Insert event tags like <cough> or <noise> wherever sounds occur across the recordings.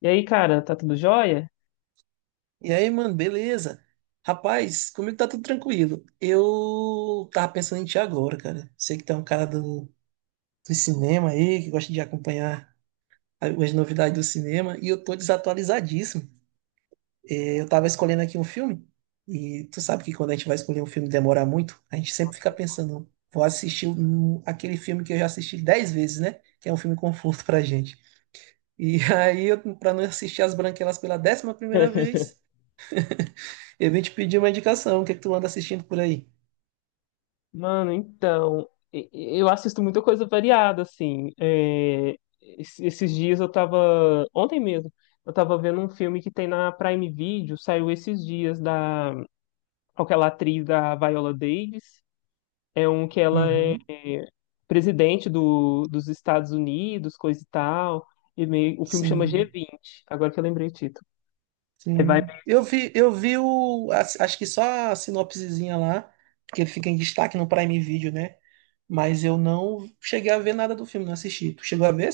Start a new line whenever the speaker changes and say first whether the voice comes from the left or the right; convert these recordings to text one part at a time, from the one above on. left: E aí, cara, tá tudo jóia?
right: E aí, mano, beleza? Rapaz, comigo tá tudo tranquilo. Eu tava pensando em ti agora, cara. Sei que tu é um cara do cinema aí, que gosta de acompanhar as novidades do cinema, e eu tô desatualizadíssimo. Eu tava escolhendo aqui um filme, e tu sabe que quando a gente vai escolher um filme demora muito, a gente sempre fica
left: <laughs>
right: pensando, vou aquele filme que eu já assisti dez vezes, né? Que é um filme conforto pra gente. E <laughs> aí, eu, pra não assistir As Branquelas pela décima primeira vez, eu vim te pedir uma indicação. O que é que tu anda assistindo por aí?
left: Mano, então, eu assisto muita coisa variada, assim. Esses dias eu tava. Ontem mesmo, eu tava vendo um filme que tem na Prime Video, saiu esses dias da aquela atriz da Viola Davis. É um que ela é
right: Uhum.
left: presidente do, dos Estados Unidos, coisa e tal. E meio, o filme chama
right: Sim,
left: G20, agora que eu lembrei o título. É, vai.
right: sim. Eu vi acho que só a sinopsezinha lá, porque ele fica em destaque no Prime Video, né? Mas eu não cheguei a ver nada do filme, não assisti. Tu chegou a ver?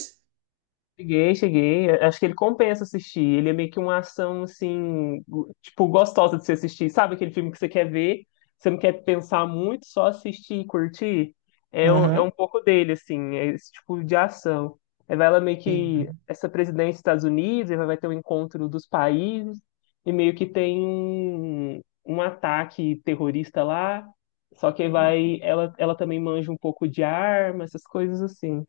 left: Cheguei, cheguei. Acho que ele compensa assistir. Ele é meio que uma ação, assim, tipo, gostosa de se assistir. Sabe aquele filme que você quer ver, você não quer pensar muito, só assistir e curtir? É, é
right: Aham,
left: um pouco dele, assim, é esse tipo de ação. Aí vai ela meio que,
right: entendi.
left: essa presidência dos Estados Unidos, aí vai ter o encontro dos países, e meio que tem um, um ataque terrorista lá, só que aí vai, ela também manja um pouco de arma, essas coisas assim.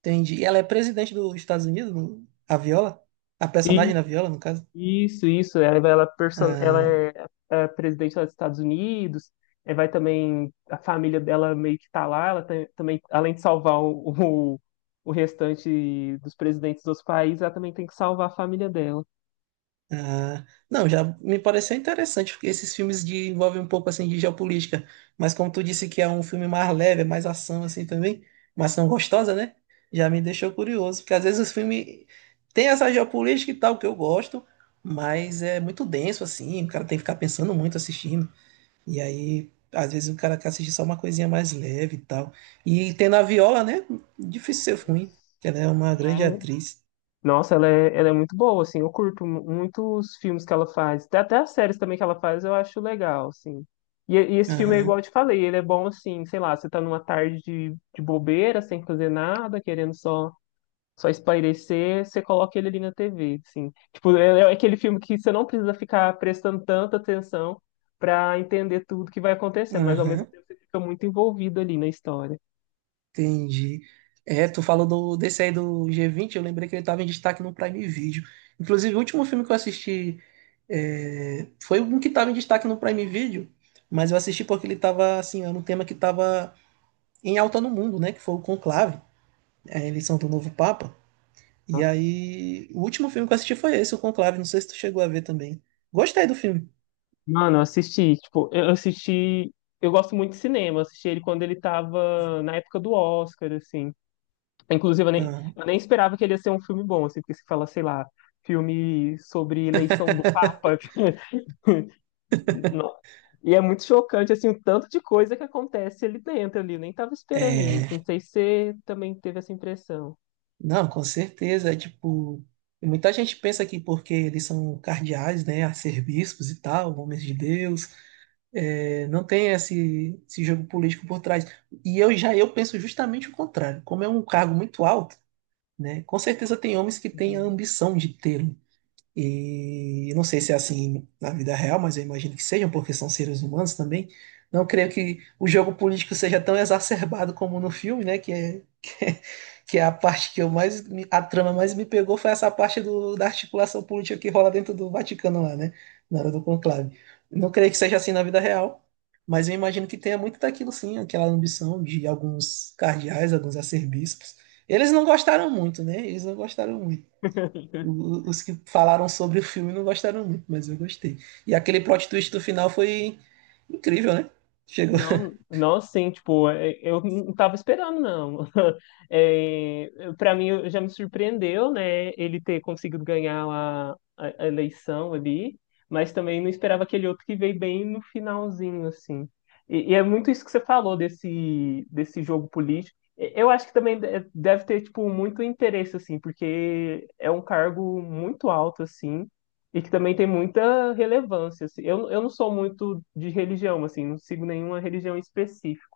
right: Entendi. E ela é presidente dos Estados Unidos, a Viola? A personagem na Viola, no caso?
left: Isso, isso. Ela, ela, ela
right: Ah,
left: é, é presidente lá dos Estados Unidos. É, vai também. A família dela meio que tá lá. Também, além de salvar o, <laughs> o, o restante dos presidentes dos países, ela também tem que salvar a família dela.
right: ah. Não, já me pareceu interessante, porque esses filmes envolvem um pouco assim de geopolítica. Mas como tu disse que é um filme mais leve, é mais ação assim também, uma ação gostosa, né? Já me deixou curioso, porque às vezes os filmes têm essa geopolítica e tal que eu gosto, mas é muito denso assim, o cara tem que ficar pensando muito assistindo. E aí, às vezes o cara quer assistir só uma coisinha mais leve e tal. E tem na Viola, né? Difícil ser ruim.
left: Isso.
right: Que Ela é uma grande
left: É.
right: atriz.
left: Nossa, ela é muito boa, assim. Eu curto muito os filmes que ela faz. Até, até as séries também que ela faz eu acho legal, assim. E esse filme é
right: Aham,
left: igual eu te falei, ele é bom, assim, sei lá, você tá numa tarde de bobeira, sem fazer nada, querendo só. Só espairecer, você coloca ele ali na TV, assim. Tipo, é aquele filme que você não precisa ficar prestando tanta atenção pra entender tudo que vai acontecendo, mas ao mesmo
right: aham,
left: tempo você fica muito envolvido ali na história.
right: entendi. É, tu desse aí do G20, eu lembrei que ele tava em destaque no Prime Video. Inclusive, o último filme que eu assisti foi um que tava em destaque no Prime Video, mas eu assisti porque ele tava, assim, era um tema que tava em alta no mundo, né? Que foi o Conclave, a eleição do novo Papa. E
left: Nossa.
right: aí, o último filme que eu assisti foi esse, o Conclave. Não sei se tu chegou a ver também. Gostei do filme.
left: Mano, eu assisti, tipo, eu assisti, eu gosto muito de cinema, eu assisti ele quando ele tava na época do Oscar, assim. Inclusive,
right: Ah,
left: eu nem esperava que ele ia ser um filme bom, assim, porque se fala, sei lá, filme sobre eleição do Papa. <laughs> Não. E é muito chocante, assim, o tanto de coisa que acontece ali dentro, ali. Eu nem tava esperando isso. Não
right: é,
left: sei se você também teve essa impressão.
right: não, com certeza. É tipo, muita gente pensa que porque eles são cardeais, né, arcebispos e tal, homens de Deus, não tem esse jogo político por trás. E eu já eu penso justamente o contrário. Como é um cargo muito alto, né, com certeza tem homens que têm a
left: Uhum.
right: ambição de ter. E não sei se é assim na vida real, mas eu imagino que sejam, porque são seres humanos também. Não creio que o jogo político seja tão exacerbado como no filme, né? Que é a parte que eu a trama mais me pegou foi essa parte da articulação política que rola dentro do Vaticano lá, né? Na hora do conclave. Não creio que seja assim na vida real, mas eu imagino que tenha muito daquilo sim, aquela ambição de alguns cardeais, alguns arcebispos. Eles não gostaram muito, né? Eles não gostaram muito.
left: <laughs>
right: Os que falaram sobre o filme não gostaram muito, mas eu gostei. E aquele plot twist do final foi incrível, né? Chegou, <laughs>
left: Não, não assim, tipo, é, eu não tava esperando, não. <laughs> É, para mim, já me surpreendeu, né, ele ter conseguido ganhar a, a eleição ali, mas também não esperava aquele outro que veio bem no finalzinho, assim. E é muito isso que você falou desse, desse jogo político. Eu acho que também deve ter, tipo, muito interesse, assim, porque é um cargo muito alto, assim, e que também tem muita relevância, assim. Eu não sou muito de religião, assim, não sigo nenhuma religião específica.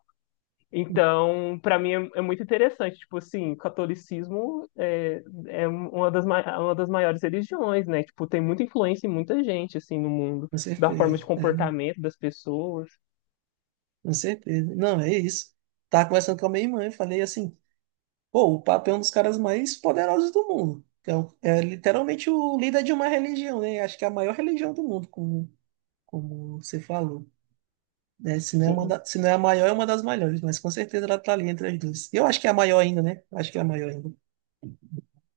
left: Então, para mim é, é muito interessante, tipo assim, o catolicismo é, é um, uma das, uma das maiores religiões, né? Tipo, tem muita influência em muita gente, assim, no mundo,
right: com
left: da forma de
right: certeza.
left: comportamento das pessoas.
right: Com certeza. Não, é isso. Tava conversando com a minha irmã e falei assim: pô, o Papa é um dos caras mais poderosos do mundo. Que É, é literalmente o líder de uma religião, né? Acho que é a maior religião do mundo, como, como você falou. Né? Se não é
left: Sim,
right: se não é a maior, é uma das maiores, mas com certeza ela tá ali entre as duas. Eu acho que é a maior ainda, né? Acho que é a maior ainda.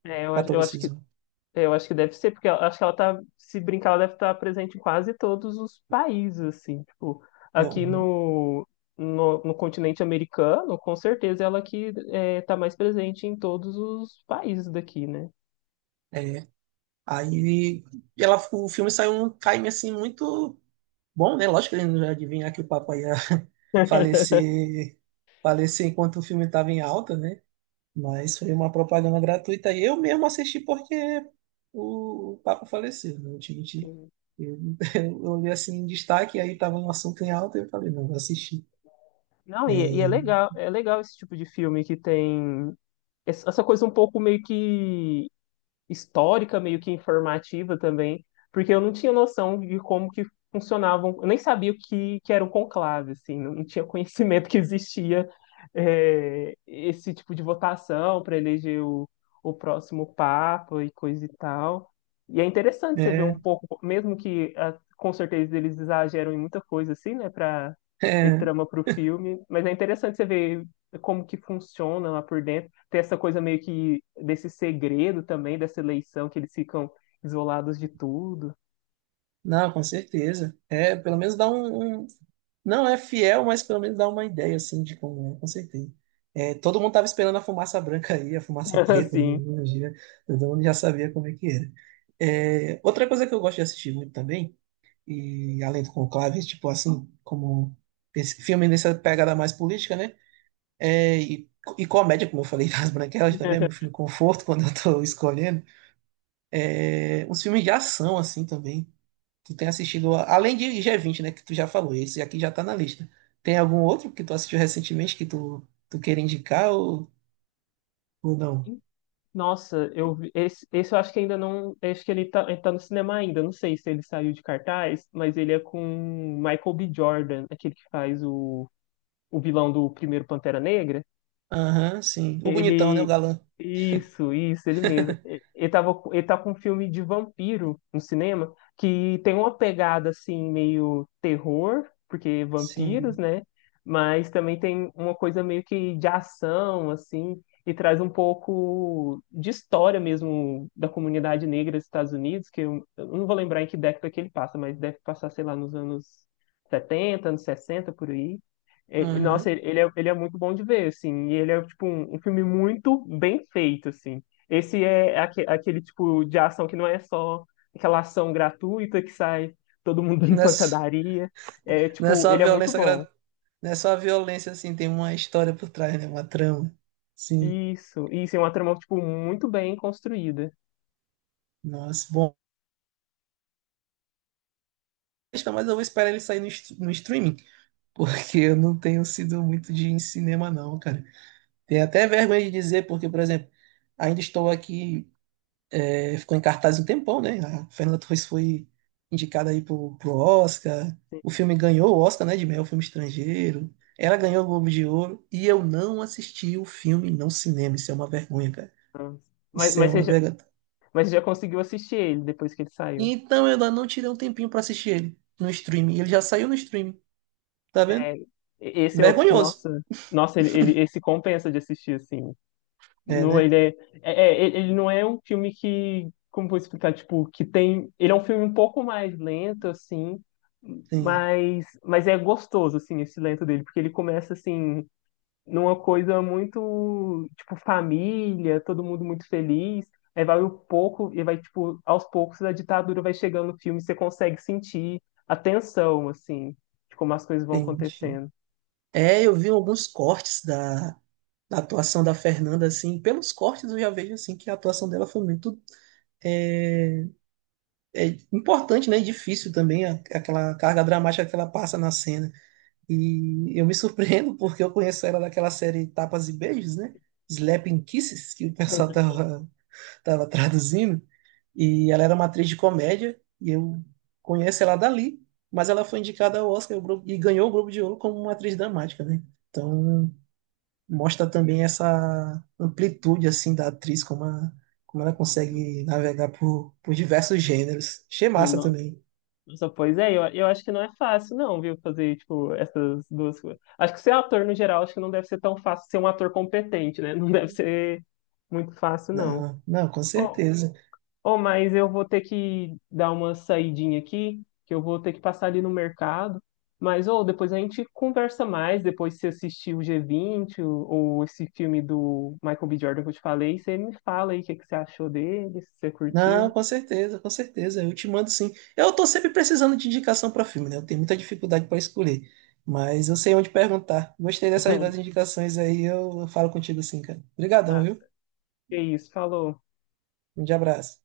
left: é, eu, eu acho que.
right: Catolicismo.
left: Eu acho que deve ser, porque eu acho que ela tá, se brincar, ela deve estar presente em quase todos os países, assim, tipo, aqui
right: Bom,
left: no, no continente americano, com certeza ela que é, tá mais presente em todos os países daqui, né?
right: é. Aí ela, o filme saiu um time assim muito bom, né? Lógico que ele não ia adivinhar que o papai ia <laughs>
left: <laughs>
right: falecer, falecer enquanto o filme estava em alta, né? Mas foi uma propaganda gratuita e eu mesmo assisti porque o Papa faleceu, não te menti.
left: Sim.
right: Eu, <laughs> eu olhei assim em destaque, aí estava um assunto em alta e eu falei, não, vou assistir.
left: Não, e é legal esse tipo de filme que tem essa coisa um pouco meio que histórica, meio que informativa também, porque eu não tinha noção de como que funcionavam, eu nem sabia o que, que era um conclave, assim, não, não tinha <laughs> conhecimento que existia é, esse tipo de votação para eleger o próximo papa e coisa e tal. E é interessante você ver um
right: É,
left: pouco, mesmo que ah, com certeza eles exageram em muita coisa assim, né, para ter
right: é,
left: trama para o filme, mas é interessante você ver como que funciona lá por dentro, ter essa coisa meio que desse segredo também, dessa eleição, que eles ficam isolados de tudo.
right: não, com certeza. É, pelo menos dá não, é fiel, mas pelo menos dá uma ideia, assim, de como é, com certeza. É, todo mundo tava esperando a fumaça branca aí, a fumaça
left: <laughs>
right: preta, né?
left: Assim.
right: Um dia, todo mundo já sabia como é que era. É, outra coisa que eu gosto de assistir muito também, e além do Conclave, tipo assim, como esse filme nessa pegada mais política, né? É, e, e comédia, como eu falei, <laughs> das Branquelas também, é meu filme conforto quando eu tô escolhendo. É, uns filmes de ação, assim, também. Tu tem assistido, além de G20, né, que tu já falou, esse aqui já tá na lista. Tem algum outro que tu assistiu recentemente que tu queira indicar ou não?
left: Nossa, esse, esse eu acho que ainda não. Acho que ele tá no cinema ainda. Não sei se ele saiu de cartaz, mas ele é com Michael B. Jordan, aquele que faz o vilão do primeiro Pantera Negra.
right: Aham, sim. O bonitão, né, o
left: Ele.
right: galã.
left: Isso, ele mesmo. Ele tá com um filme de vampiro no cinema, que tem uma pegada assim, meio terror, porque vampiros,
right: Sim.
left: né? Mas também tem uma coisa meio que de ação, assim, e traz um pouco de história mesmo da comunidade negra dos Estados Unidos, que eu não vou lembrar em que década que ele passa, mas deve passar, sei lá, nos anos setenta, anos 60 por aí.
right: Aham.
left: Nossa,
right: <laughs>
left: ele é muito bom de ver, assim, e ele é, tipo, um filme muito bem feito, assim. Esse é aquele tipo de ação que não é só aquela ação gratuita que sai todo mundo <laughs> em
right: Não é, s-
left: pancadaria. É,
right: não é
left: tipo,
right: só a
left: ele é muito bom.
right: não é só a violência, assim, tem uma história por trás, né, uma trama. Sim.
left: Isso, é uma trama, tipo, muito bem construída.
right: Nossa, bom. Mas eu vou esperar ele sair no streaming, porque eu não tenho sido muito de ir em cinema, não, cara. Tenho até vergonha de dizer, porque, por exemplo, ainda estou aqui. É, ficou em cartaz um tempão, né? A Fernanda Torres foi indicada aí pro Oscar. O filme ganhou o Oscar, né? De melhor filme estrangeiro. Ela ganhou o Globo de Ouro. E eu não assisti o filme no cinema. Isso é uma vergonha, cara.
left: Nossa. Mas,
right: Isso é
left: mas, você
right: uma
left: já,
right: vergonha.
left: mas você já conseguiu assistir ele depois que ele saiu.
right: Então eu ainda não tirei um tempinho pra assistir ele no streaming. Ele já saiu no streaming, tá vendo?
left: É, esse é outro que,
right: Vergonhoso.
left: nossa, nossa, ele, esse compensa de assistir, assim.
right: É,
left: Não,
right: né?
left: ele é, é, ele não é um filme que, como vou explicar, tipo, que tem, ele é um filme um pouco mais lento, assim,
right: Sim,
left: mas é gostoso, assim, esse lento dele, porque ele começa, assim, numa coisa muito, tipo, família, todo mundo muito feliz, aí vai um pouco, e vai, tipo, aos poucos a ditadura vai chegando no filme, você consegue sentir a tensão, assim, de como as coisas vão
right: tem.
left: acontecendo.
right: É, eu vi alguns cortes da atuação da Fernanda, assim. Pelos cortes eu já vejo, assim, que a atuação dela foi muito é, é importante, né, e difícil também aquela carga dramática que ela passa na cena. E eu me surpreendo <laughs> porque eu conheço ela daquela série Tapas e Beijos, né? Slapping Kisses, que o pessoal <laughs> tava traduzindo. E ela era uma atriz de comédia e eu conheço ela dali, mas ela foi indicada ao Oscar e o e ganhou o Globo de Ouro como uma atriz dramática, né? Então mostra também essa amplitude assim da atriz como ela
left: Nossa,
right: consegue navegar por diversos gêneros. Achei massa também.
left: nossa, pois é, eu acho que não é fácil, não, viu, fazer, tipo, essas duas coisas. Acho que ser ator, no geral, acho que não deve ser tão fácil ser um ator competente, né? <laughs> Não deve ser muito fácil, não.
right: Não, não, com
left: Ô,
right: certeza.
left: ô, mas eu vou ter que dar uma saidinha aqui, que eu vou ter que passar ali no mercado. Mas, ô, depois a gente conversa mais, depois se assistir o G20 ou esse filme do Michael B. Jordan que eu te falei, você me fala aí o que, que você achou dele, se você
right: Não,
left: curtiu.
right: com certeza, com certeza. Eu te mando sim. Eu tô sempre precisando de indicação para filme, né? Eu tenho muita dificuldade para escolher, mas eu sei onde perguntar. Gostei dessas duas
left: <laughs>
right: indicações aí, eu falo contigo sim, cara. Obrigadão,
left: Ah,
right: viu?
left: que isso, falou.
right: Um grande abraço.